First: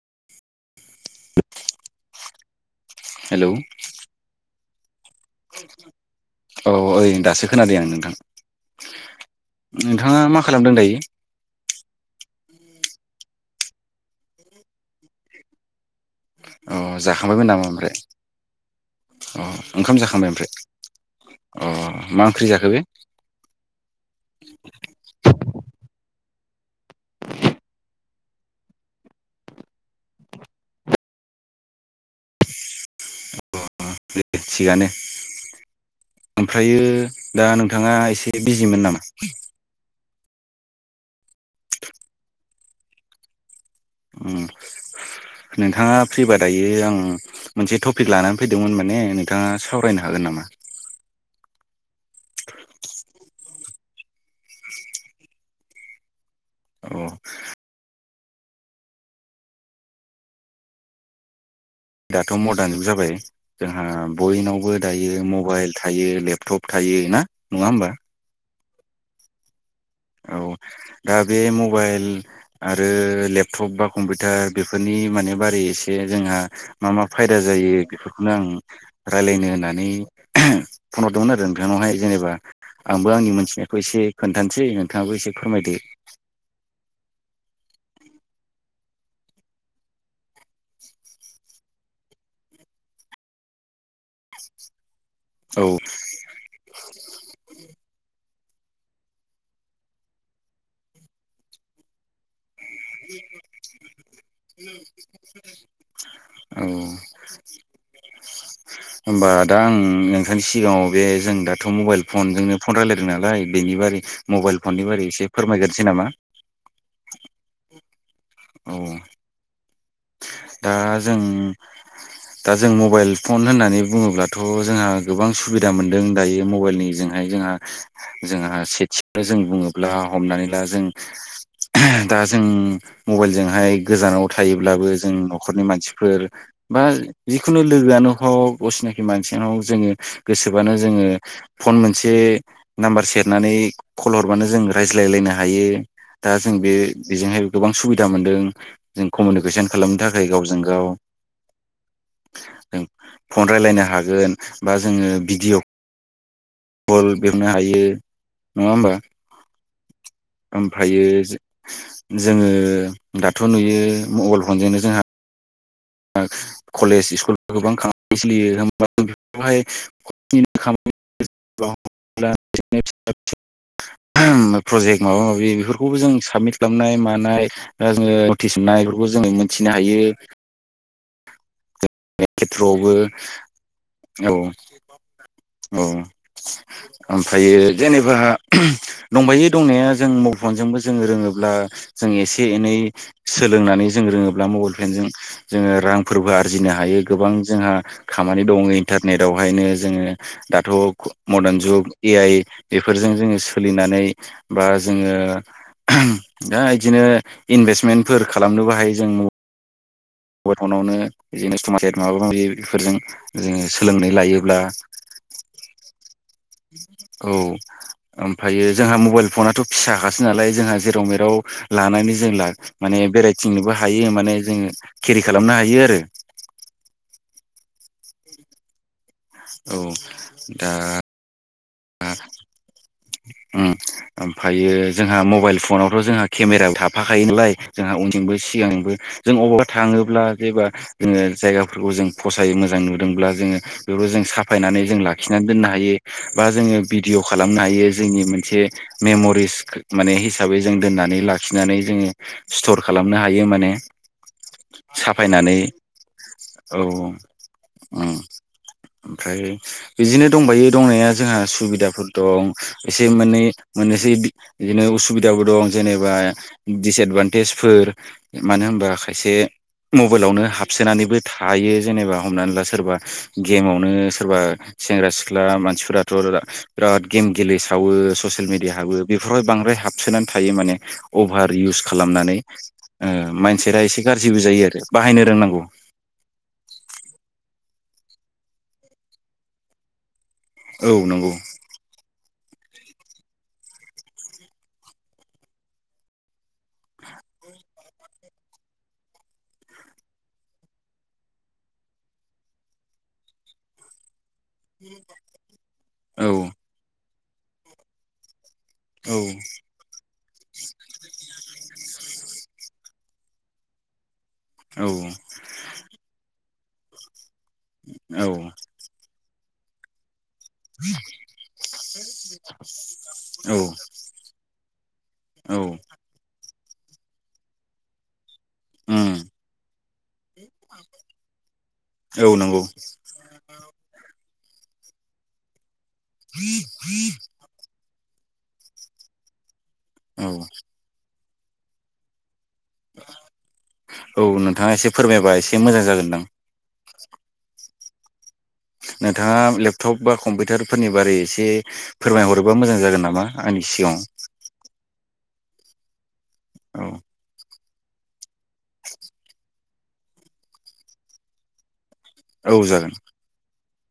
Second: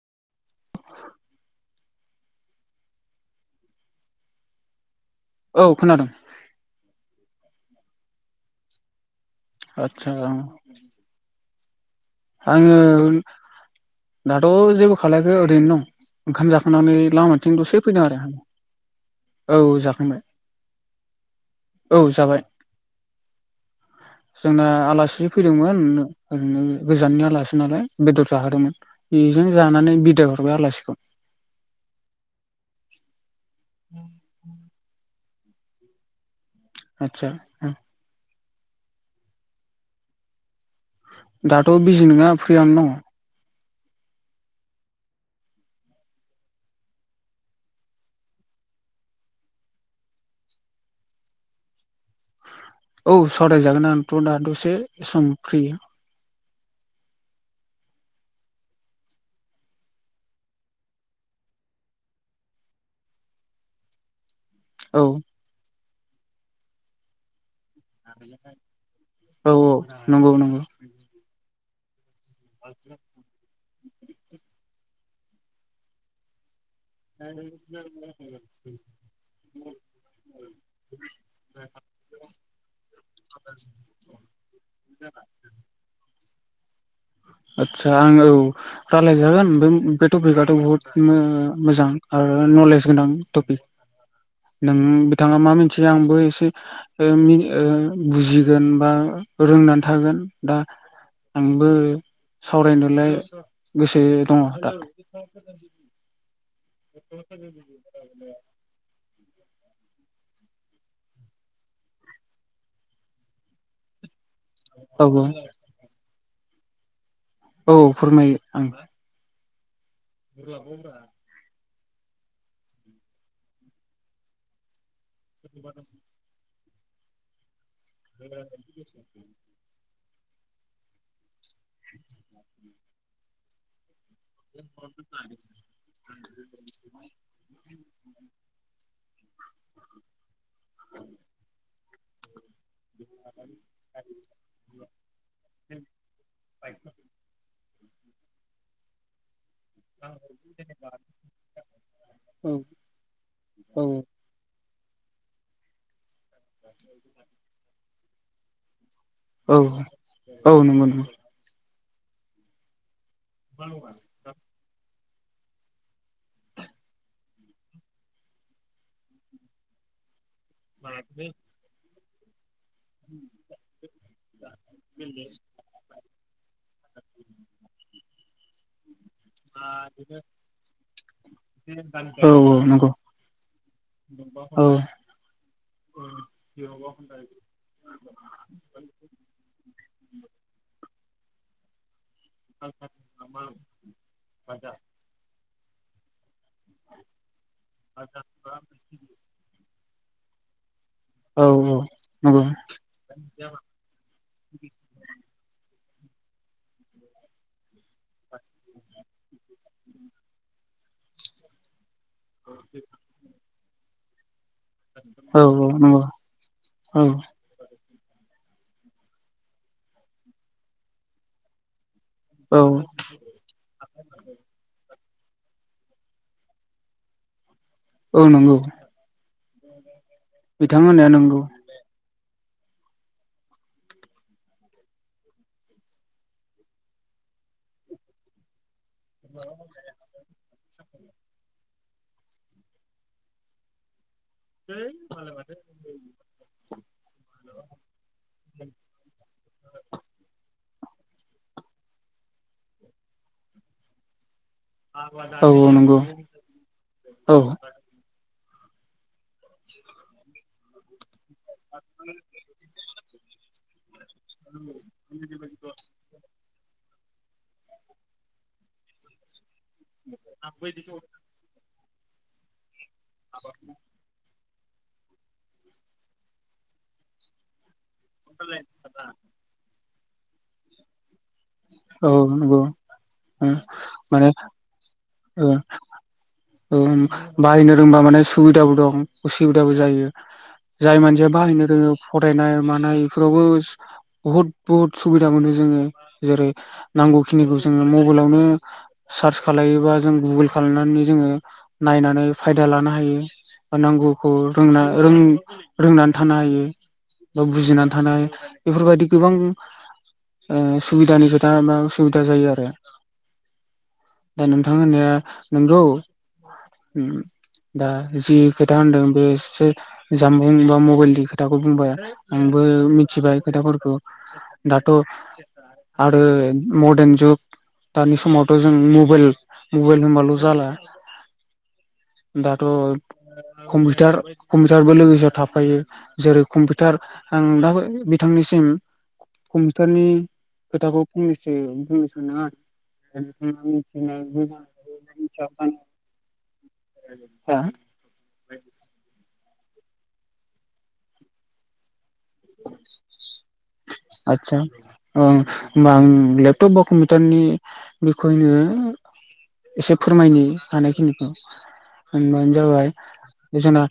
[unintelligible] Hello औ खोनादों। औ ओइ दासो खोनादों आं नोंथां आदसा नोंथाङा मा खालामदों दायो? आङो दाथ' जेबो खालाखै ओरैनो दं ओंखाम अ जाखांनानै जाखांबायमोन लामाथिं नामा दसे ओमफ्राय फैदों आरो आं अ ओंखाम जाखांबाय ओमफ्राय औ अ मा जाबाय ओंख्रि जाखो बे जोंना आलासि फैदोंमोन ओरैनो गोजाननि आलासि नालाय बेदर जाहोदोंमोन बेजों जानानै बिदाय हरबाय आलासिखौ [inaudible] दे थिगानो ओमफ्रयो आदसा दा नोंथाङा एसे बिजिमोन नामा? दाथ' बिजि नङा फ्रियानो दङ उम नोंथाङा फ्रिबा दायो आं मोनसे टपिक लानानै फैदोंमोन माने नोंथाङा सावरायनो हागोन नामा औ सराय जागोन आंथ दा से सम फ्रि औ दाथ' मदार्न जुग जाबाय जोंहा बयनावबो औ दायो मबाइल थायो लेपटप थायो ना नङा होमबा? औ औ नंगौ औ नंगौ दा बे मबाइल आरो लेपटप बा कम्पिउटार बेफोरनि माने बारै एसे जोंहा मा मा फायदा जायो बेफोरखौनो आं रायलायनो होननानै फन हरदोंमोन आरो नोंथां बेहाय जेनेबा आंबो आंनि मोनथिनायखौ एसे खोन्थानोसै नोंथाङाबो एसे फोरमायदो आतसा आं औ रालायजागोन टपिकआाथ' बहुत मोजां आरो नलेज गोनां टपिक नों थाङा मा औ मिथियो आंबो एसे [unintelligible] गोन बा रोंनानै थागोन दा आंबो सावरायनोलाय गोसो दङ दा औ [inaudible] होमबा दा आं नोंथांनि सिगाङाव बे जों दाथ' मबाइल फनजोंनो फन रायलायदों नालाय बेनि बारै मबाइल फननि औ बारै एसे फोरमायग्रोनोसै नामा? औ फोरमायो औ आंबो दा जों दा जों मबाइल फन होननानै बुङोब्लाथ' जोंहा गोबां सुबिदा मोनदों दायो मबाइल निजोंहाय जोंहा जोंहा सेथिसे जों बुङोब ब्ला हमनानै ला जों दा जों मबाइलजोंहाय गोजानाव थायोब्लाबो जों न'खरनि मानसिफोर बा जिखुनु लोगोआनो हक सिङाव जोङो गोसोबानो जोङो फन मोनसे नाम्बार सेरनानै कल हर ब्लानो जों राय्लायायनो हायो दा जों बे बेजोंहाय गोबां सुबिदा मोनदों जों कमिउनिकेसन खालामनो थाखाय गावजों गाव औ फन रायलायनो हागोन बा जोङो भिडिय' कल बेवनो हायो नङा होमबा औ औ नंगौ ओमफ्रायो नंगौ जोङो दाथ' नुयो मबाइल फनजोंनो जोंहा कलेज स्कुल गोबां खामानि सोलियो हमबाथ बेफोरावहाय [inaudible] [unintelligible] [inaudible] प्रजेक्ट माबा माबि बेफोरखौबो जों साबमिट खालामनाय मानाय दा जोङो नटिस मोननाय बेफोरखौ जोङो मोनथिनो हायो नंगौ खेथ्र'आवबो औ औ ओमफ्रायो जेनेबा दंबायो दंनाया जों [inaudible] [inaudible] जोङ रोङोब्ला जों एसे एनै सोलोंनानै जों रोङोब्ला मबाइल फेनजों जोङो रांफोरबो आरजिनो हायो गोबां जोंहा खामानि दङ इन्टारनेटवहायनो जोङो दाथ' औ नंगौ औ मरदान जुग ए आइ नंगौ बेफोरजों जोङो सोलिनानै बा जोङो दा इदिनो इनभेस्टमेन्टफोर खालामनोबो हायो जों मबेल फनावनो [inaudible] माबा माबि बेफोरजों जोङो सोलोंनानै लायो औ औ नंगौ औ ओमफ्रायो जोंहा मबाइल फनाथ' फिसााखासो नालाय जोंहा जेराव मेराव लानानै जों ला औ माने बेरायथिंनोबो हायो माने जोङो केरि खालामनो हायो आरो औ नंगौ औ दा बिथां होननाया नंगौ [inaudible] [unintelligible] उम ओमफ्रायो जोंहा मबाइल फनावथ' जोंहा केमेरायाव थाफाखायो नालाय जोंहा उनजोंबो सिगांजोंबो जों अबावबा थाङोब्ला जेबा जोङो जायगाफोरखौ जों फसायो मोजां नुदोंब्ला जोङो बेबो जों साफायनानै जों लाखिनानै दोननो हायो बा जोङो भिडिअ खालामनो हायो जोंनि मोनसे मेमरिस माने हिसाब बै जों दोननानै लाखिनानै जोङो स्थर खालामनो हायो माने औ साफायनानै औ नंगौ औ औ उम ओमफ्राय बिदिनो दंबायो दंनाया जोंहा सुबिदाफोर दं एसे मोननै मोननोसै बि बिदिनो असुबिदाबो दं जेनेबा दिसएदभान्टेजफोर मानो होनबा खायसे मबाइलावनो हाबसोनानैबो थायो जेनेबा हमनानै ला सोरबा गेमावनो सोरबा सेंग्रा सिख्ला मानसिफोराथ' बिराद गेम गेलेस सावो ससियेल मिडिया हाबो बेफोरावाय बांद्राय हाबसोनानै थायो माने अभार इउस औ खालामनानै नंगौ ओ माइनसेरा एसे माने गाज्रिबो जायो आरो बाहायनो ओ रोंनांगौ उम बाहायनो रोंबा माने सुबिदाबो दं उसुबिदाबो जायो औ जाय मानसिया नंगौ बाहायनो रोङो फरायनाय मानाय बेफोरावबो बहुत बुहुद सुबिदा मोनो जोङो जेरै नांगौखिनिखौ जोङो मबाइलावनो सार्च खालामलायोबा जों गुगोल खालामनानै जोङो नायनानै फायदा लानो हायो बा नांगौ खौ रोंना रोंनानै थानो औ हायो बा बुजिनानै थानो हायो। बेफोरबायदि औ गोबां ओ सुबिदानि खोथा मा सुबिदा जायो आरो। बिथां औ होननाया नंगौ उम दा औ जि खोथा होनदों बे जे जामबुं बा मबाइलनि खोथाखौ बुंबाय आंबो मिथिबाय औ खोथाफोरखौ दाथ' औ आरो मडार्न जुग दानि समावथ' जों उम मबाइल मबाइल होनबाल' जाला औ नंगौ दाथ' कम्पिउटार कम्पिउटारबो लोगोसे थाफायो जेरै कम्पिउटार आं दा बिथांनिसिम कम्पिउटारनि औ खोथाखौ फंनैसो बुंनो सानदों आरो नोंथाङा मिथिनाय नोंथाङा एसे फोरमायबा एसे मोजां जागोनदां हा नोंथाङा लेपटप बा कम्पिउटारफोरनि बारै एसे फोरमायहरोबा मोजां जागोन नामा आंनि सिगाङाव आतसा ओं होनबा आं लेपटप बा औ कम्पिउटारनि बेखौनो एसे फोरमायनि हानायखिनिखौ होनबानो औ जाबाय जागोन जोंना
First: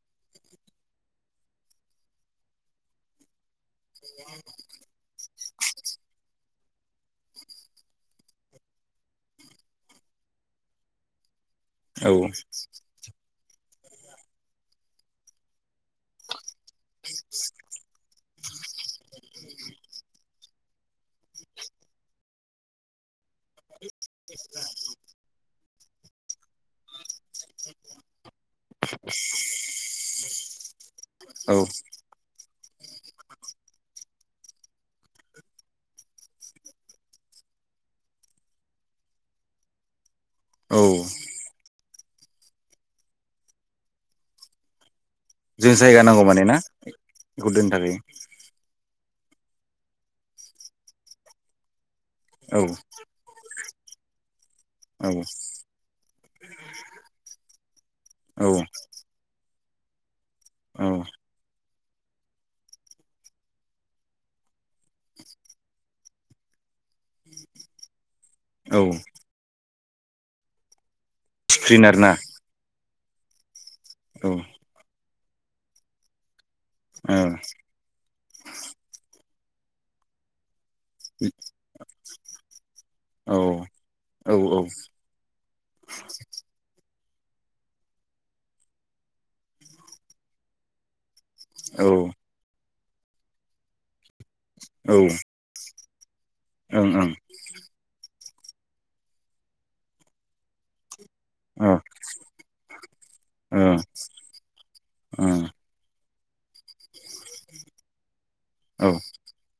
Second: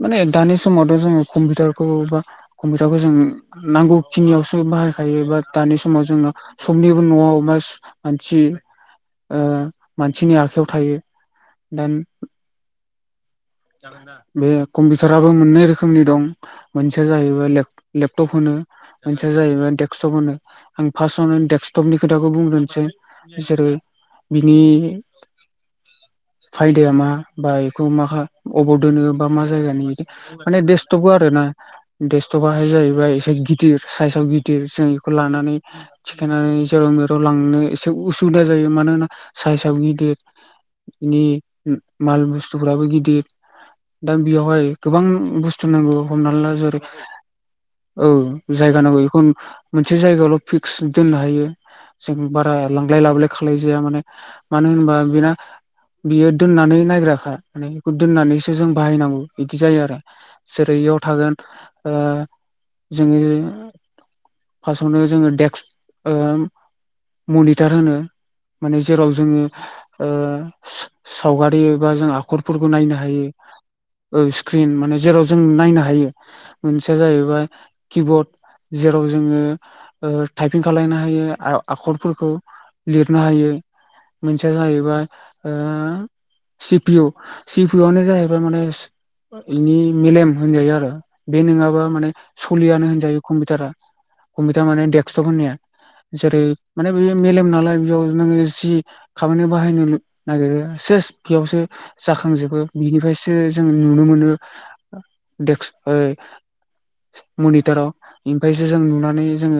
माने दानि समावथ' जोङो कम्पिउटारखौ बा कम्पिउटारखौ जोंनो नांगौ खिनियावसो बाहायखायो बा दानि समाव जोङो सबनिबो न'आव मा मानसि ओ मानसिनि आखायाव थायो दा औ बे कम्पिउटाराबो मोननै रोखोमनि दं मोनसेया जाहैबाय लेप लेप टप होनो मोनसेया जाहैबाय डेक्सटप होनो आं फार्स्टआवनो डेक्सटपनि खोथाखौ बुंग्रोनोसै। जेरै बिनि फायदाया मा? बा बेखौ मा अबाव दोनो बा मा जायगानि बिदि माने देस्टपबो आरोना औ देक्सटपआहाय जाहैबाय एसे गिद दिर साइसाव गिदिर जों बेखौ लानानै थिखांनानै जेराव मेराव लांनो एसे उसुबिदा जायो मानोना साइस आव गिदिर औ बिनि मा माल बुस्थुफोराबो गिदिर दा बेयावहाय गोबां बुस्थु जों नांगौ जायगा हमना माने ला ना जेरै बेखौ दोननो थाखाय औ जायगा नांगौ बेखौ मोनसे जायगायावल' फिक्स दोननो हायो जों बारा औ लांलाय लाबोलाय खालायनो जाया माने मानो होनोबा औ बेना बियो दोननानै नायग्राखा माने बेखौ औ दोननानैसो जों बाहायनांगौ बिदि जायो आरो जेरै औ इयाव थागोन ओ जोङो फार्स्टआवनो जोङो देक्स ओ मनिटार होनो औ माने जेराव जोङो ओ सावगारि स्क्रिन एबा जों आरोना आखरफोरखौ नायनो हायो ओ औ स्क्रिन माने जेराव जों नायनो हायो मोनसेया औ जाहैबाय किबर्ड जेराव जोङो ओ टाइपिं खालायनो हायो आ आखरफोरखौ लिरनो औ हायो मोनसेया औ जाहैबाय ओ सि पि इउ सिपि इउआनो जाहैबाय माने इनि मेलेम होनजायो आरो बे नोङाबा माने सलियानो होनजायो कम्पिउटारा कम्पिउटार माने औ डेक्सटप होननाया जेरै माने बे मेलेम नालाय बेयाव नोङो जि खामानियाव बाहायनो नागिरो सेस बेयावसो जाखांजोबो बिनिफ्रायसो जों नुनो मोनो डेक्स ऐ मनिटाराव ओमफ्रायसो जों औ नुनानै जोङो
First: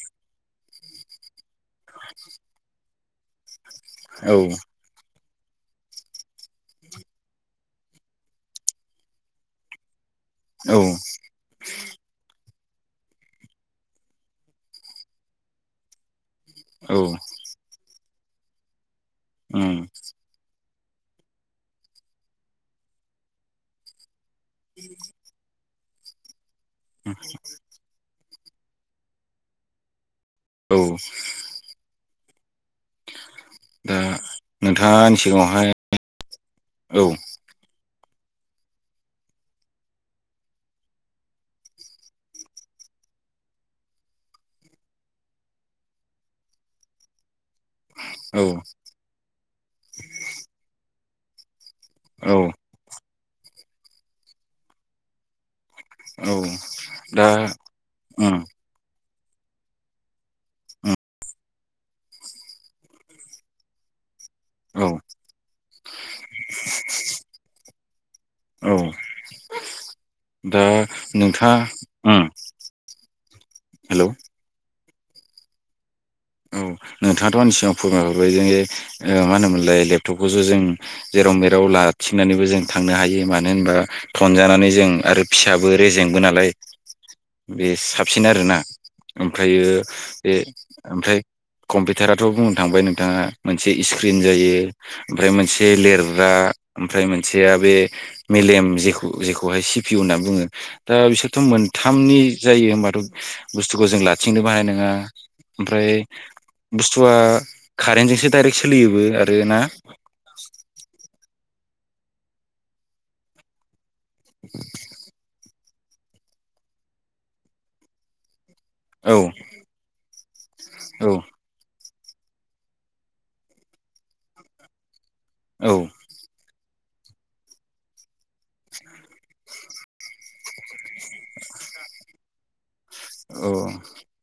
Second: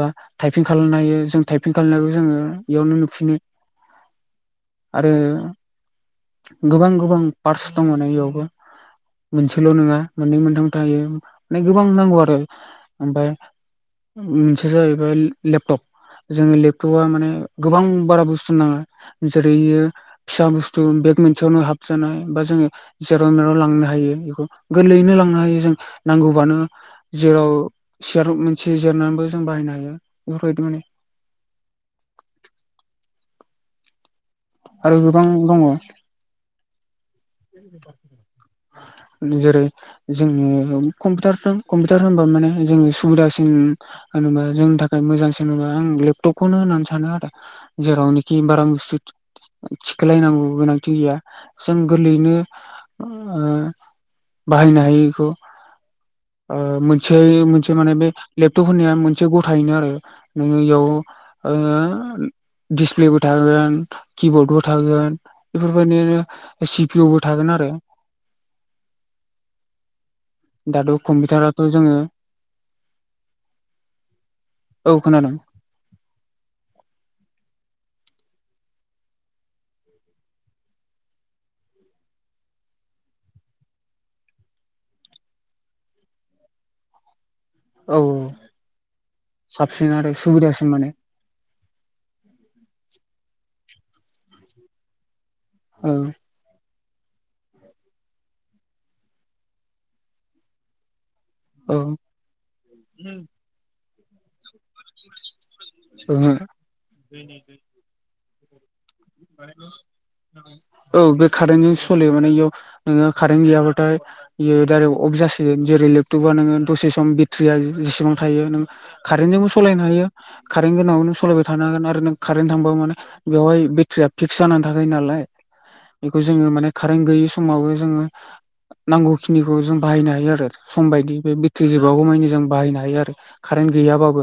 बा टाइपिं खालामनो हायो जों टाइपिं खालामनायखौ जोङो इयावनो नुफिनो औ ओ गोबां गोबां पार्टस दङ ना बेयावबो मोनसेल' नङा मोननै मोनथाम ओं ओ ओ औ थायो माने गोबां नांगौ आरो ओमफ्राय मोनसेया जाहैबाय लेपटप जोंनि औ लेपटपआ माने गोबां बारा बुस्थु नाङा जेरै उम आरो फिसा बुस्थु थु बेग मोनसेयावनो हाबजानाय बा जोङो जेराव मेराव लांनो हायो गोरलैयैनो लांनो हायो जों नांगौबानो जेराव सियाराव मोनसे जिरनानैबो जों बाहायनो हायो। बेफोरबायदि औ। माने दा नोंथाङा आरो आंनि गोबां सिगाङावहाय औ [inaudible] जेरै जोङो न'आव कम्पिउटारफोर‌ कम्पिउटार होनबा माने जोङो सुबिदासिन होनबा जोंनि थाखाय मोजांसिन होनबा आं लेपटपखौनो होननानै सानो आरो। जेरावनोखि औ बारा बुस्थु थिखोलायनांगौ गोनांथि गैया जों गोरलैयैनो औ ओ बाहायनो हायो बेखौ औ ओ मोनसे दा इयो‌ मोनसे माने बे उम लेपटप होन्नाया मोनसे गथायैनो आरो नोङो इयाव ओ दिसप्लेबो थागोन किबर्डबो औ थागोन बेफोरबायदिनो सिपिअ'बो थागोन आरो [inaudible] दाथ' नोंथाङा कम्पिउटाराथ' जोङो उम हेलौ औ औ खोनादों। औ। नोंथाङाथ' आंनि सिगांव फोरमायहरबाय जे ओ मा होनोमोनलाय लेपटपखौ जों जेराव मेराव लाबथिंनानैबो जों थांनो हायो मानो होनबा थनजानानै जों आरो फिसाबो रेजेंबो नालाय बे औ साबसिन आरोना ओमफ्रायो साबसिन आरो बे सुबिदासिन माने ओमफ्राय कम्पिउटाराथ' बुंनो थांबाय नोंथाङा मोनसे स्क्रिन जायो ओमफ्राय मोनसे औ लिरग्रा ओमफ्राय मोनसेया बे मेलेम जे जेखौहाय सि पि इउ होनना बुङो दा बिसोर थ' औ मोनथामनि जायो होमबाथ' बुस्थुखौ जों लाथिंनोबो हानाय नङा। ओमफ्राय ओहो बुस्थुआ कारेन्टजोंसो डाइरेक्ट सोलियो। औ बे कारेन्टजों सलियो माने इयाव नोङो कारेन्ट गैयाबाथाय बेयो दडाइरेक्ट अफ जासि [unintelligible] जेरै लेपटपा नोङो दसे सम बेट्रिया जेसेबां थायो नों औ कारेन्टजोंबो सालायनो हायो कारेन्ट गोनाङाव औ नों सालायबाय थानो हागोन आरो नों कारेन्ट थांबा माने बेवहाय बेटारिया फिक्स जानानै थाखायो नालाय औ बेखौ जोङो माने कारेन्ट गैयि समावबो जोङो नांगौखिनि खौ जों बाहायनो हायो आरो सम बायदि बे बेथ्रि जोबागौ मानि जों बाहायनो हायो। हायो आरो औ कारेन्ट गैयाबाबो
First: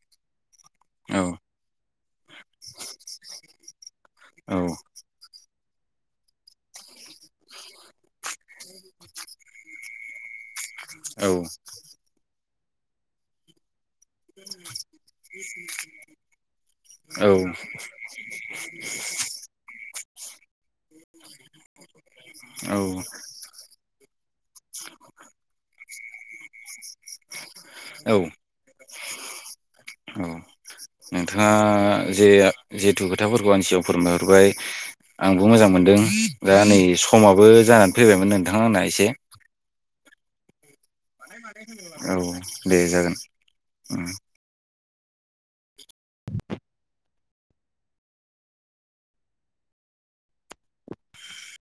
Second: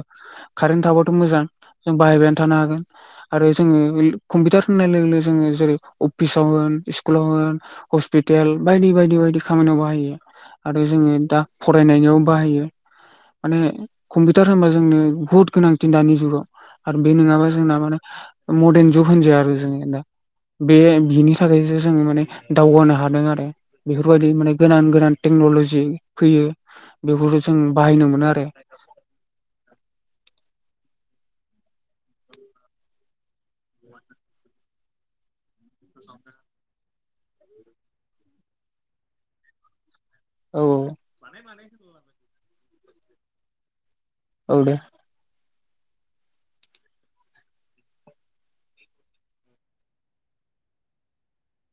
कारेन्ट थाबाथ' औ मोजां। जों बाहायबायानो थानो हागोन आरो जोङो कम्पिउटार औ होननाय लोगो लोगो जोङो जेरै अफिसाव होन स्कुलाव होन हस्पितेल बायदि बायदि बायदि खामानियाव बाहायो। आरो जोङो दा फरायनायनियाव बाहायो माने कम्पिउटार होनबा जोंनो बहुत गोनांथि दानि जुगाव आरो बे नङाबा जोंना माने मर्दान जुग होनजाया आरो जोंनिया दा बे बिनि थाखायसो जों माने औ दावगानो हादों आरो बेफोरबायदि माने गोदान गोदान टेक्न'लजि बुजि फैयो बेफोरखौ जों बाहायनो औ मोनो आरो। औ नोंथाङा जे जिथु खोथाफोरखौ आं सिगाव फोरमायहरबाय आंबो मोजां मोनदों। दा नै समाबो जानानै फैबायमोन नोंथां आंना एसे औ औ। औ दे जागोन उम। औ दे। [inaudible]